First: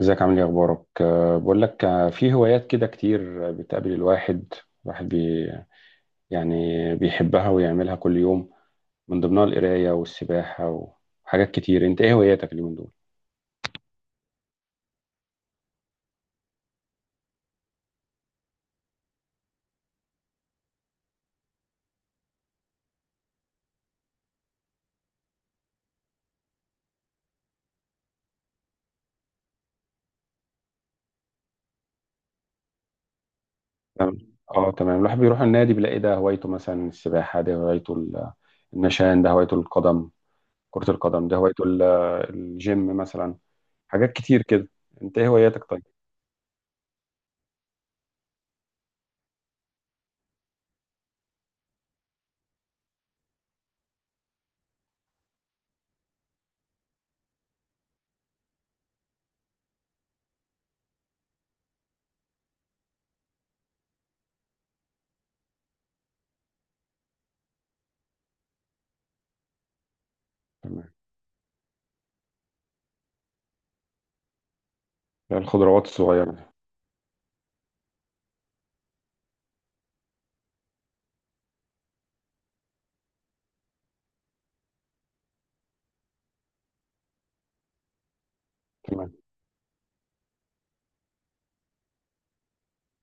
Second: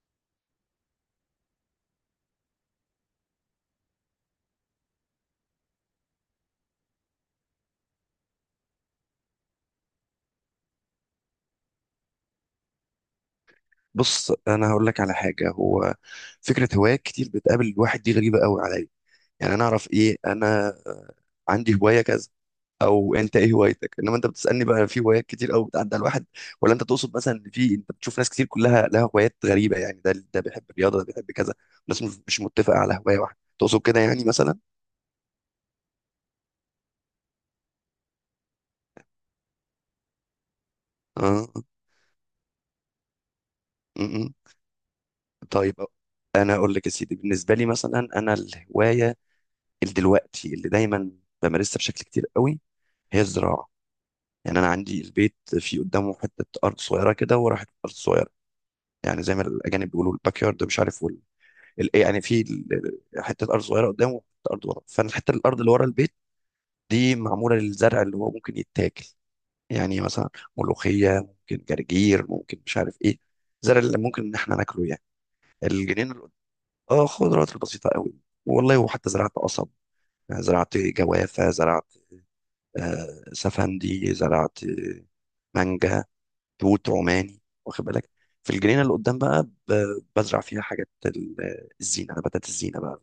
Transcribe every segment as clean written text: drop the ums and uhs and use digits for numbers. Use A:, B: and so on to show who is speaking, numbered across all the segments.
A: ازيك عامل ايه اخبارك؟ بقول لك، في هوايات كده كتير بتقابل الواحد الواحد بي يعني بيحبها ويعملها كل يوم، من ضمنها القرايه والسباحه وحاجات كتير. انت ايه هواياتك اليومين دول؟
B: بص انا هقول لك على حاجه. هو فكره هوايات كتير بتقابل الواحد دي غريبه قوي عليا، يعني انا اعرف ايه؟ انا عندي هوايه كذا، او انت ايه هوايتك؟ انما انت بتسالني بقى في هوايات كتير قوي بتعدي على الواحد، ولا انت تقصد مثلا ان في انت بتشوف ناس كتير كلها لها هوايات غريبه، يعني ده بيحب الرياضه، ده بيحب كذا، الناس مش متفقه على هوايه واحده، تقصد كده
A: تمام.
B: يعني مثلا؟
A: اه تمام، الواحد بيروح النادي بيلاقي ده هوايته مثلا السباحه، ده هوايته النشان، ده هوايته القدم، كره القدم، ده
B: اه
A: هوايته الجيم مثلا،
B: م
A: حاجات كتير
B: -م.
A: كده. انت ايه هواياتك
B: طيب
A: طيب؟
B: انا اقول لك يا سيدي، بالنسبه لي مثلا انا الهوايه اللي دلوقتي اللي دايما بمارسها بشكل كتير قوي هي الزراعه. يعني انا عندي البيت في قدامه حته ارض صغيره كده، وراحت ارض صغيره، يعني زي ما الاجانب بيقولوا الباك يارد، مش عارف وال... ال... إيه يعني في حته ارض صغيره قدامه وحته ارض ورا. فانا الحته الارض اللي ورا البيت دي معموله للزرع اللي هو ممكن يتاكل، يعني مثلا
A: تمام.
B: ملوخيه ممكن، جرجير ممكن، مش عارف ايه، الزرع اللي ممكن ان احنا ناكله يعني.
A: الخضروات
B: الجنين اللي قد-
A: الصغيره.
B: اه خضروات البسيطه قوي، والله وحتى زرعت قصب، زرعت جوافه، زرعت سفندي، زرعت مانجا، توت، روماني، واخد بالك. في الجنينه اللي
A: تمام.
B: قدام بقى بزرع فيها حاجات الزينه، نباتات الزينه بقى،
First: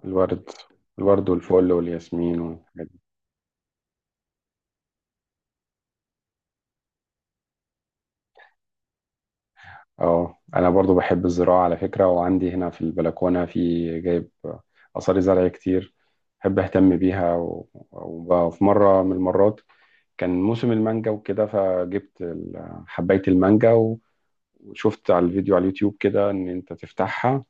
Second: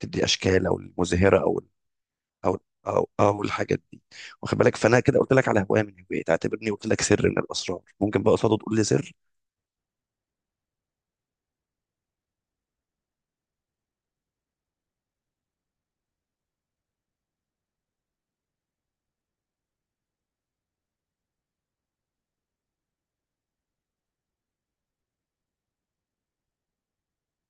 B: تدي
A: الورد.
B: اشكال او
A: الورد
B: المزهره او ال-
A: والفل والياسمين
B: او
A: والحاجات.
B: او او الحاجات دي، واخد بالك. فانا كده قلت لك على هوايه من هواياتي، اعتبرني قلت لك سر من الاسرار، ممكن بقى قصاده تقول لي سر.
A: اه، انا برضو بحب الزراعة على فكرة، وعندي هنا في البلكونة في جايب آثار زرع كتير، بحب اهتم بيها وفي مرة من المرات كان موسم المانجا وكده، فجبت حباية المانجا وشفت على الفيديو على اليوتيوب كده ان انت تفتحها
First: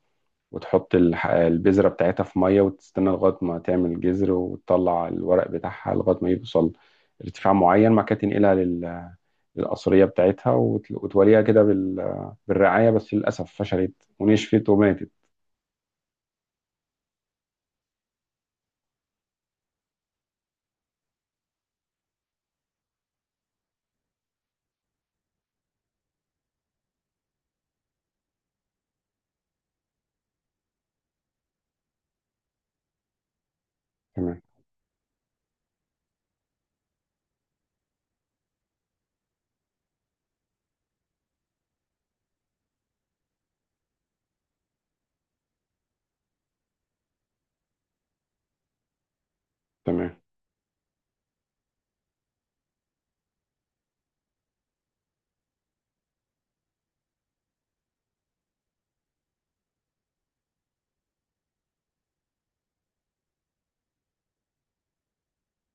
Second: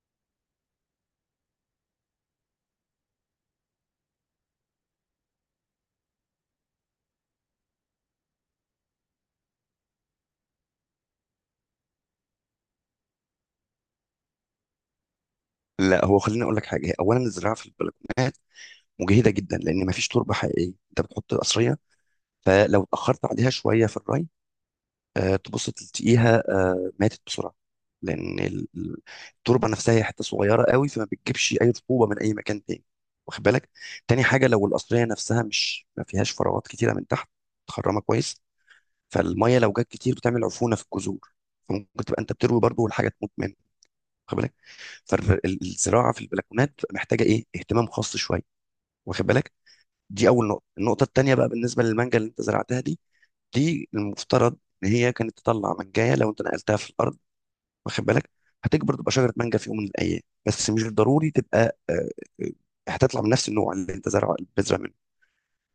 A: وتحط البذرة بتاعتها في مية، وتستنى لغاية ما تعمل جذر وتطلع الورق بتاعها لغاية ما يوصل ارتفاع معين، ما كانت تنقلها الأثرية بتاعتها وتوليها كده بالرعاية. بس للأسف فشلت ونشفت وماتت.
B: لا هو خليني اقول لك حاجه، هي اولا الزراعه في البلكونات مجهده جدا، لان ما فيش تربه حقيقيه، انت بتحط قصريه، فلو اتاخرت عليها شويه في الري، تبص تلاقيها ماتت بسرعه، لان التربه نفسها هي حته صغيره قوي، فما بتجيبش اي رطوبه من اي مكان تاني، واخد بالك. تاني
A: تمام،
B: حاجه، لو القصريه نفسها مش ما فيهاش فراغات كتيره من تحت، متخرمه كويس، فالميه لو جت كتير بتعمل عفونه في الجذور، فممكن تبقى انت بتروي برضه والحاجه تموت منك، واخد بالك. فالزراعه في البلكونات بتبقى محتاجه ايه؟ اهتمام خاص شويه، واخد بالك.
A: تمام.
B: دي اول نقطه. النقطه التانيه بقى بالنسبه للمانجا اللي انت زرعتها دي، دي المفترض ان هي كانت تطلع منجايه لو انت نقلتها في الارض، واخد بالك، هتكبر تبقى شجره مانجا في يوم من الايام. بس مش ضروري تبقى آه، هتطلع من نفس النوع اللي انت بتزرع منه،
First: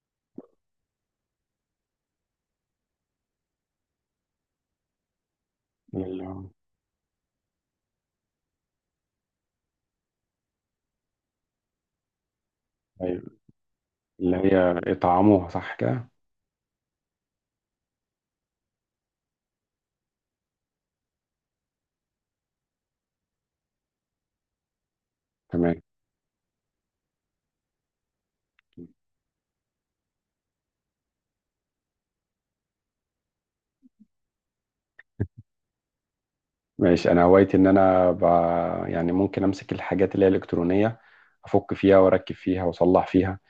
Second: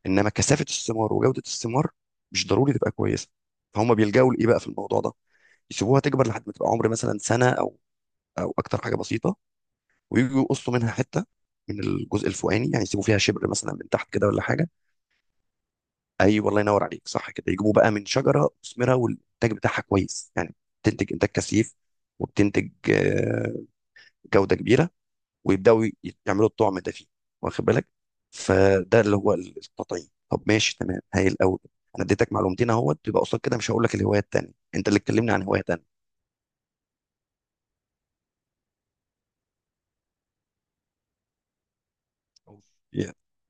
B: انما كثافه الثمار وجوده الثمار مش ضروري تبقى كويسه. فهم بيلجأوا لايه بقى في الموضوع ده؟ يسيبوها
A: اللي
B: تكبر لحد ما تبقى عمر مثلا سنه او او اكتر، حاجه بسيطه، ويجوا يقصوا منها حته من الجزء الفوقاني، يعني يسيبوا فيها
A: هي
B: شبر مثلا من تحت كده
A: اللي
B: ولا حاجه.
A: هي يطعموها صح كده.
B: اي والله، ينور عليك، صح كده، يجيبوا بقى من شجره مثمره والانتاج بتاعها كويس يعني، بتنتج انتاج كثيف وبتنتج جوده كبيره،
A: تمام.
B: ويبداوا يعملوا الطعم ده فيه، واخد بالك. فده اللي هو التطعيم. طب ماشي تمام هايل قوي. انا اديتك معلومتين اهوت، يبقى قصاد كده مش هقول لك الهوايه التانيه، انت اللي تكلمني عن هوايه تانيه.
A: ماشي، أنا هوايتي إن أنا يعني ممكن أمسك الحاجات اللي هي الإلكترونية، أفك فيها وأركب فيها وأصلح
B: yeah.
A: فيها.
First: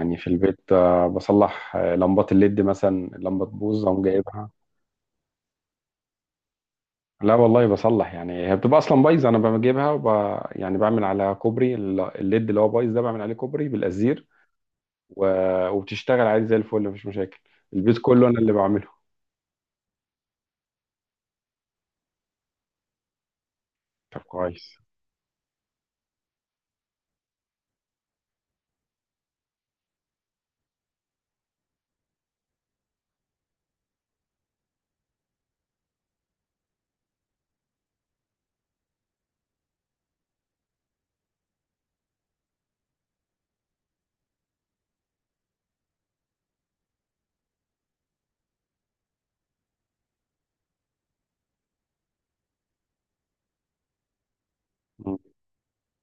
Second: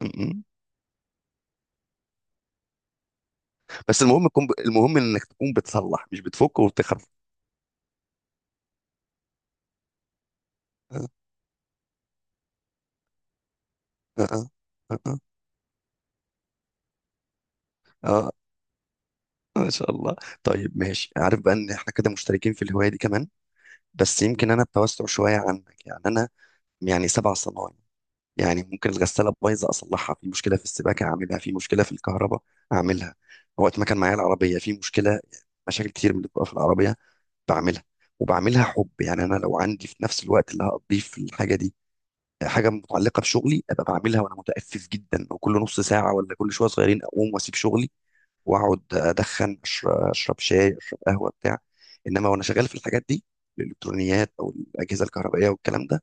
B: م-
A: في
B: م.
A: البيت بصلح لمبات الليد مثلا، اللمبة تبوظ
B: بس
A: أقوم
B: المهم تكون
A: جايبها.
B: المهم انك تكون بتصلح، مش بتفك وبتخرف.
A: لا والله بصلح، يعني هي بتبقى اصلا بايظه، انا بجيبها يعني بعمل
B: اه
A: على كوبري الليد اللي هو بايظ ده، بعمل عليه كوبري
B: اه،
A: بالازير
B: اه اه،
A: و... وبتشتغل عادي زي الفل، مفيش مشاكل، البيت كله انا اللي بعمله.
B: ان شاء الله. طيب ماشي، عارف بقى ان احنا كده مشتركين في الهوايه دي كمان،
A: طب
B: بس يمكن انا
A: كويس.
B: بتوسع شويه عنك، يعني انا يعني سبع صنايع. يعني ممكن الغساله بايظه اصلحها، في مشكله في السباكه اعملها، في مشكله في الكهرباء اعملها، وقت ما كان معايا العربيه في مشكله، مشاكل كتير من اللي بتبقى في العربيه بعملها. وبعملها حب، يعني انا لو عندي في نفس الوقت اللي هقضيه في الحاجه دي حاجه متعلقه بشغلي، ابقى بعملها وانا متأفف جدا، وكل نص ساعه ولا كل شويه صغيرين اقوم واسيب شغلي واقعد ادخن، أشرب شاي، اشرب قهوه، بتاع. انما وانا شغال في الحاجات دي الالكترونيات او الاجهزه
A: مم.
B: الكهربائيه والكلام ده،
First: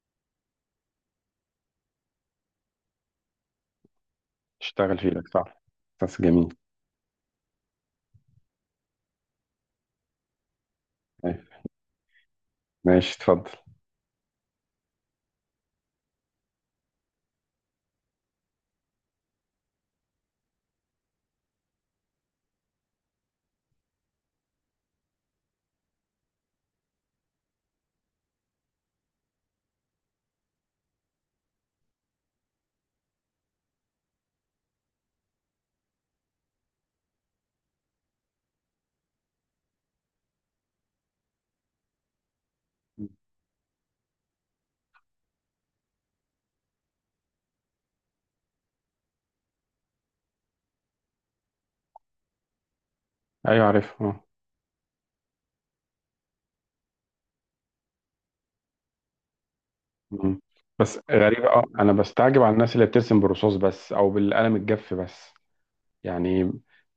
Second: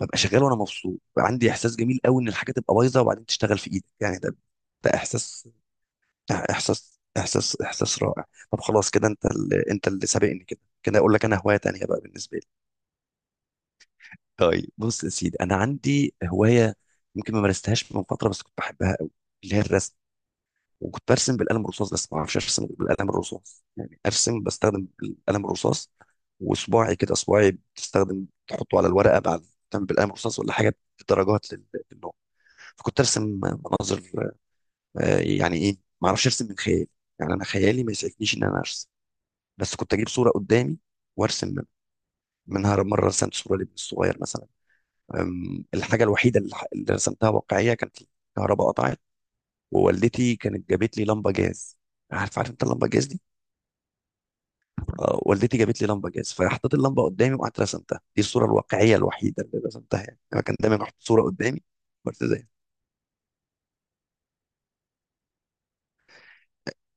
B: ببقى شغال وانا مبسوط بقى، عندي احساس جميل قوي ان الحاجه تبقى بايظه وبعدين تشتغل في ايدك، يعني ده
A: تشتغل فيه لك
B: احساس،
A: صح. بس جميل.
B: احساس رائع. طب خلاص كده، انت اللي سابقني كده، كده اقول لك انا
A: أيوة.
B: هوايه تانية بقى بالنسبه لي.
A: ماشي، اتفضل.
B: طيب بص يا سيدي، انا عندي هوايه يمكن ما مارستهاش من فتره بس كنت بحبها قوي، اللي هي الرسم. وكنت برسم بالقلم الرصاص، بس ما اعرفش ارسم بالقلم الرصاص، يعني ارسم بستخدم القلم الرصاص، وصباعي كده صباعي بتستخدم تحطه على الورقه بعد تعمل بالقلم الرصاص ولا حاجه، بدرجات للنوع. فكنت ارسم مناظر، يعني ايه، ما اعرفش ارسم من خيالي، يعني انا خيالي ما يسعفنيش ان انا ارسم، بس كنت اجيب صوره قدامي وارسم منها. مره رسمت صوره لابن الصغير مثلا، الحاجه الوحيده اللي رسمتها واقعيه كانت الكهرباء قطعت، ووالدتي كانت جابت لي لمبه جاز. عارف، عارف انت اللمبه جاز دي؟
A: ايوه عارف اه.
B: والدتي جابت لي لمبه جاز، فحطيت اللمبه قدامي وقعدت رسمتها، دي الصوره الواقعيه الوحيده اللي رسمتها، يعني
A: مم.
B: انا كان دايما احط
A: بس
B: صوره
A: غريبة،
B: قدامي
A: اه انا
B: وارسم
A: بستعجب
B: زيها.
A: على الناس اللي بترسم بالرصاص بس او بالقلم الجاف بس، يعني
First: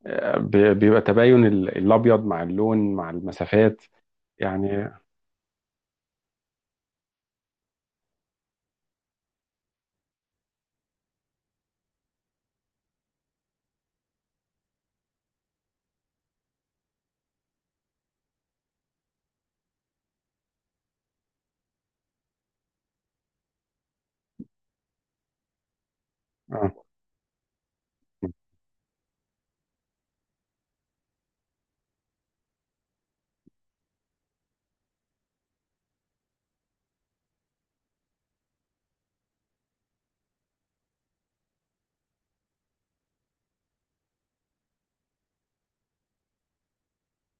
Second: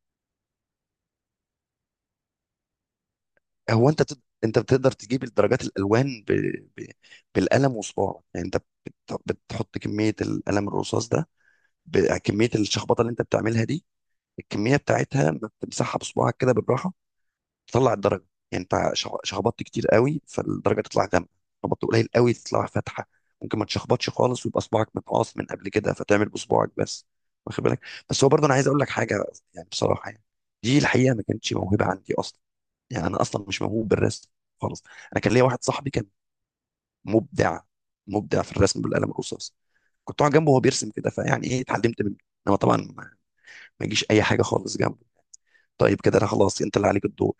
A: بيبقى تباين الابيض مع اللون مع المسافات.
B: هو انت
A: يعني
B: بتقدر تجيب الدرجات الالوان ب... بالقلم وصباعك؟ يعني انت بتحط كميه القلم الرصاص ده بكميه الشخبطه اللي انت بتعملها دي، الكميه بتاعتها ما بتمسحها بصباعك كده بالراحه، تطلع الدرجه. يعني انت شخبطت كتير قوي، فالدرجه تطلع غامقه. شخبطت قليل قوي، تطلع فاتحه. ممكن ما تشخبطش خالص ويبقى صباعك متقاص من قبل كده، فتعمل بصباعك
A: اه
B: بس، واخد بالك. بس هو برضه انا عايز اقول لك حاجه، يعني بصراحه يعني، دي الحقيقه، ما كانتش موهبه عندي اصلا، يعني انا اصلا مش موهوب بالرسم خالص. انا كان ليا واحد صاحبي كان مبدع مبدع في الرسم بالقلم الرصاص، كنت اقعد جنبه وهو بيرسم كده، فيعني ايه اتعلمت منه، انما طبعا ما يجيش اي حاجه خالص جنبه. طيب كده انا خلاص، انت اللي عليك الدور.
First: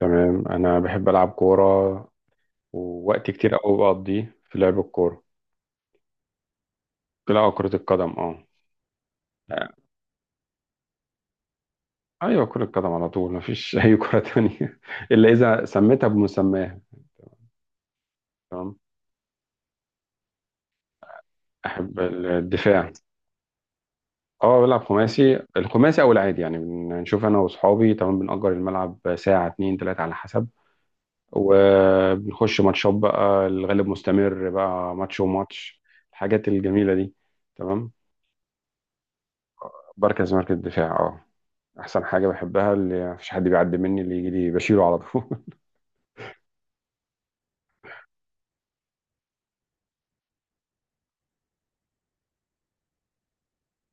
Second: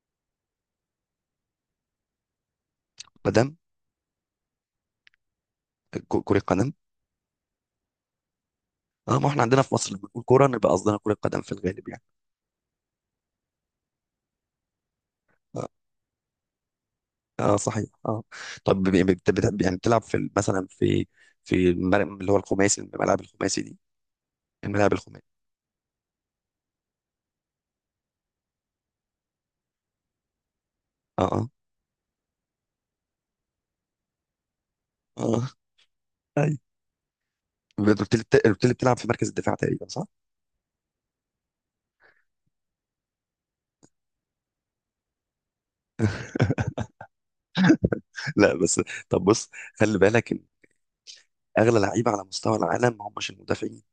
A: تمام. انا بحب العب كورة، ووقت كتير
B: قدم،
A: قوي بقضيه في لعب الكورة.
B: كره قدم.
A: لا، كرة القدم اه.
B: اه، ما احنا عندنا في مصر لما بنقول كوره نبقى قصدنا كره قدم في الغالب يعني.
A: ايوه كرة قدم على طول، مفيش اي كرة تانية الا اذا
B: اه,
A: سميتها بمسماها.
B: آه صحيح اه.
A: تمام.
B: طب يعني بتلعب في مثلا في
A: احب
B: اللي هو الخماسي،
A: الدفاع.
B: الملاعب الخماسي دي؟
A: اه بلعب
B: الملاعب الخماسي.
A: خماسي، الخماسي او العادي يعني، بنشوف انا واصحابي، تمام، بنأجر الملعب ساعة اتنين تلاتة على حسب،
B: اه اه،
A: وبنخش ماتشات بقى، الغالب مستمر بقى ماتش
B: اه،
A: وماتش، الحاجات
B: ايوه.
A: الجميلة دي. تمام.
B: بتلعب في مركز الدفاع تقريبا، صح؟
A: بركز مركز الدفاع اه، احسن حاجة بحبها اللي مفيش حد بيعدي مني، اللي يجي لي بشيله على طول.
B: لا بس، طب بص، خلي بالك إن اغلى لعيبه على مستوى العالم ما همش المدافعين،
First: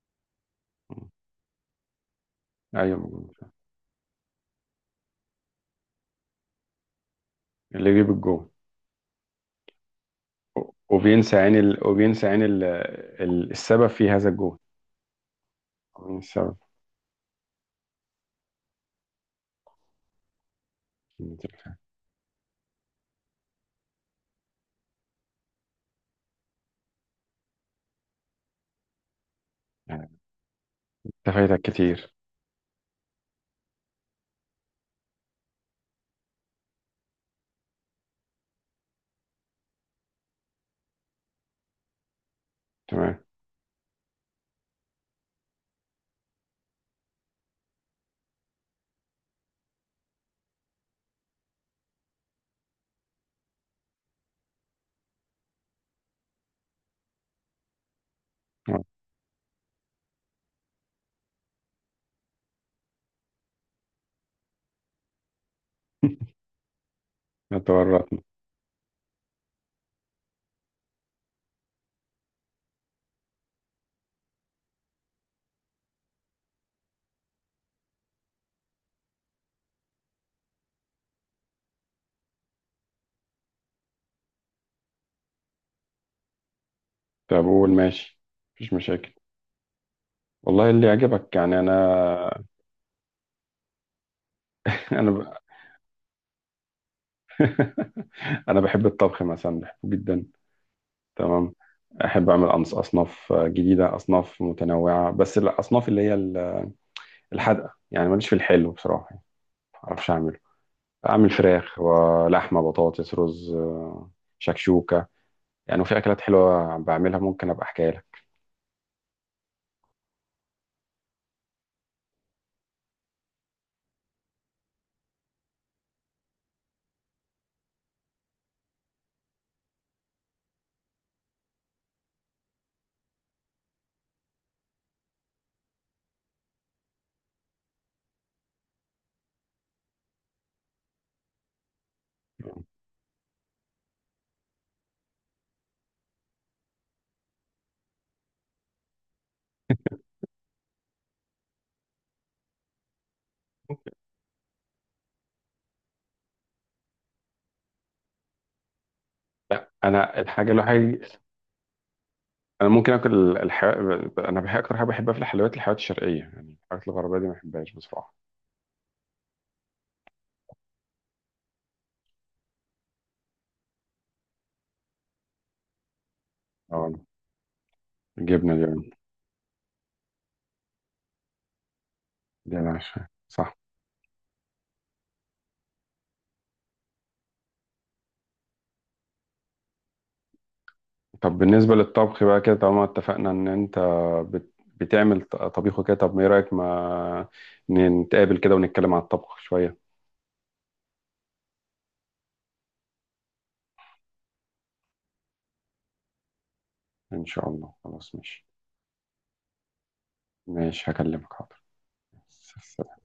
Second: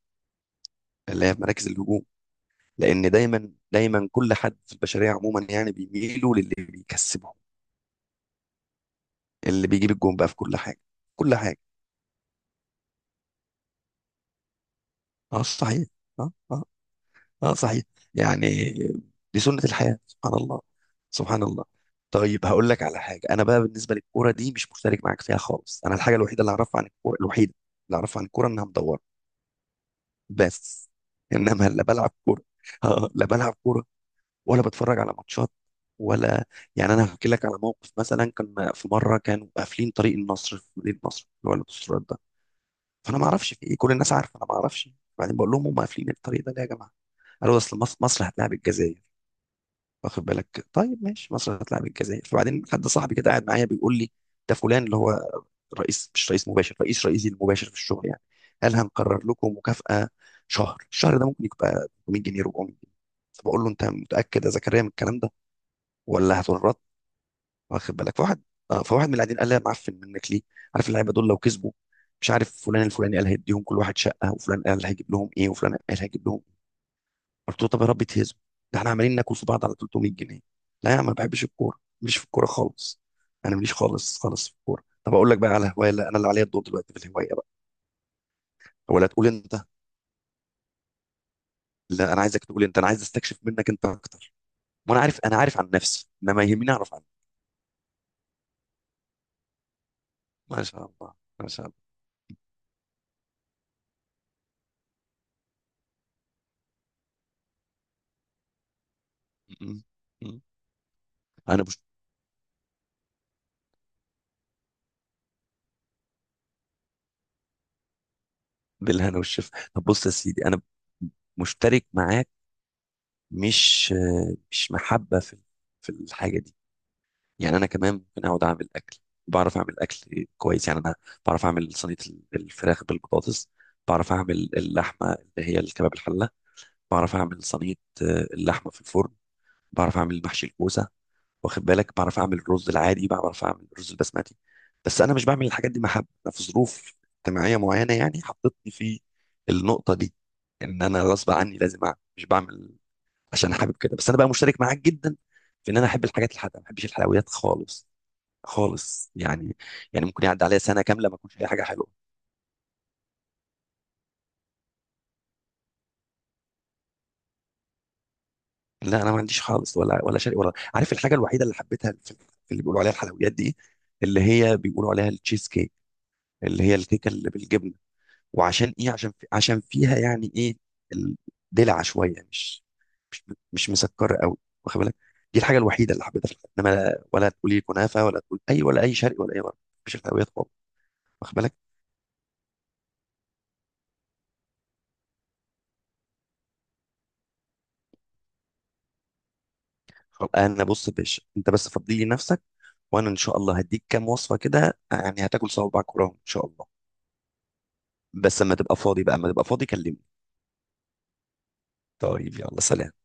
B: اللي هي في مراكز الهجوم،
A: ايوه،
B: لان دايما دايما كل حد في البشريه عموما يعني بيميلوا للي بيكسبهم،
A: اللي يجيب الجول.
B: اللي بيجيب الجون بقى في كل حاجه، كل
A: وبينسى
B: حاجه.
A: يعني ال... وبينسى يعني ال... ال- السبب في هذا الجهد.
B: اه صحيح،
A: مين
B: اه
A: السبب؟
B: اه، اه صحيح، يعني دي سنه الحياه، سبحان الله، سبحان الله. طيب هقول لك على حاجه، انا بقى بالنسبه للكوره دي مش مشترك معاك فيها خالص، انا الحاجه الوحيده اللي اعرفها عن الكوره، الوحيده اللي اعرفها عن الكوره انها مدوره
A: يعني
B: بس.
A: أنت فايتك
B: انما لا بلعب
A: كتير.
B: كوره لا بلعب كوره، ولا بتفرج على ماتشات، ولا، يعني انا هحكي لك على موقف، مثلا كان في مره كانوا قافلين طريق النصر في مدينه نصر، اللي هو البوسترات ده، فانا
A: تمام.
B: ما اعرفش في ايه، كل الناس عارفه انا ما اعرفش. بعدين بقول لهم، هم قافلين الطريق ده ليه يا جماعه؟ قالوا اصل مصر هتلاعب الجزائر، واخد بالك. طيب ماشي، مصر هتلاعب الجزائر، فبعدين حد صاحبي كده قاعد معايا بيقول لي، ده فلان اللي هو رئيس مش رئيس مباشر، رئيسي المباشر في الشغل يعني، قال
A: آه،
B: هنقرر لكم مكافأة شهر، الشهر ده ممكن يبقى 300 جنيه، 400 جنيه. فبقول له، انت متأكد يا زكريا من الكلام ده ولا هتورط؟
A: أنا
B: واخد بالك.
A: تورطنا.
B: فواحد، اه فواحد من اللي قاعدين قال لي، يا معفن، منك ليه؟ عارف اللعيبه دول لو كسبوا، مش عارف فلان الفلاني قال هيديهم كل واحد شقه، وفلان قال هيجيب لهم ايه، وفلان قال هيجيب لهم إيه. قلت له، طب يا رب تهزم، ده احنا عمالين ناكل في بعض على 300 جنيه. لا يا عم، ما بحبش الكوره، مش في الكوره خالص، انا ماليش خالص خالص في الكوره. طب اقول لك بقى على هوايه؟ لا، انا اللي عليا الدور دلوقتي في الهوايه،
A: طب قول، ماشي، مفيش
B: ولا
A: مشاكل.
B: تقول انت؟
A: والله اللي يعجبك، يعني انا
B: لا انا عايزك تقول انت، انا عايز استكشف منك انت اكتر، وانا
A: انا
B: عارف،
A: ب...
B: انا عارف عن نفسي، انما يهمني اعرف عنك.
A: انا بحب الطبخ مثلا، بحبه جدا.
B: ما شاء الله، ما
A: تمام.
B: شاء الله.
A: احب اعمل اصناف جديده، اصناف متنوعه، بس الاصناف اللي هي الحادقه، يعني ماليش في الحلو بصراحه، يعني
B: م- م-
A: ما اعرفش اعمله.
B: م.
A: اعمل
B: انا
A: فراخ ولحمه بطاطس رز، شكشوكه، يعني. وفي اكلات حلوه بعملها، ممكن ابقى احكيها لك.
B: بالهنا والشفا. طب بص يا سيدي، انا مشترك معاك، مش مش محبه في في الحاجه دي، يعني انا كمان ممكن اقعد اعمل اكل، بعرف اعمل اكل كويس، يعني انا بعرف اعمل صينيه الفراخ بالبطاطس، بعرف اعمل اللحمه اللي هي الكباب، الحله، بعرف اعمل صينيه اللحمه في الفرن، بعرف اعمل محشي الكوسه، واخد بالك، بعرف اعمل الرز العادي، بعرف اعمل الرز البسمتي. بس انا مش بعمل الحاجات دي محبه، انا في ظروف اجتماعيه معينه يعني حطتني في النقطه دي، ان انا غصب عني لازم اعمل، مش بعمل عشان حابب كده. بس انا بقى مشترك معاك جدا في ان انا احب الحاجات الحادقه، ما بحبش الحلويات خالص خالص يعني، يعني
A: انا
B: ممكن يعدي
A: الحاجه
B: عليا سنه
A: الوحيده،
B: كامله ما اكلش اي حاجه حلوه،
A: انا ممكن اكل انا بحب اكتر حاجه بحبها في الحلويات، الحلويات الشرقيه، يعني الحاجات الغربيه دي ما بحبهاش بصراحه.
B: لا انا ما عنديش خالص، ولا شيء ولا عارف. الحاجه الوحيده اللي حبيتها في في اللي بيقولوا عليها الحلويات دي، اللي هي بيقولوا عليها التشيز كيك، اللي هي
A: اه،
B: الكيكه اللي بالجبنه.
A: الجبنه
B: وعشان
A: دي،
B: ايه؟ عشان في عشان فيها يعني ايه، الدلع شويه،
A: دي انا عارفها.
B: مش
A: صح.
B: مش مسكره قوي، واخد بالك، دي الحاجه الوحيده اللي حبيتها في الحلويات. انما ولا تقولي كنافه، ولا تقول اي ولا اي شرقي ولا اي غربي، مفيش الحلويات خالص، واخد
A: طب
B: بالك.
A: بالنسبه للطبخ بقى كده، طالما اتفقنا ان انت بتعمل طبيخ وكده، طب ما ايه رايك ما نتقابل كده ونتكلم عن الطبخ شويه.
B: خلاص، انا بص يا باشا، انت بس فضي لي نفسك، وانا ان شاء الله هديك كام وصفه كده، يعني هتاكل صوابعك وراهم ان شاء الله.
A: ان شاء الله، خلاص
B: بس
A: ماشي.
B: لما تبقى فاضي بقى، لما تبقى فاضي كلمني.
A: ماشي، هكلمك حاضر.
B: طيب يلا سلام.
A: سلام.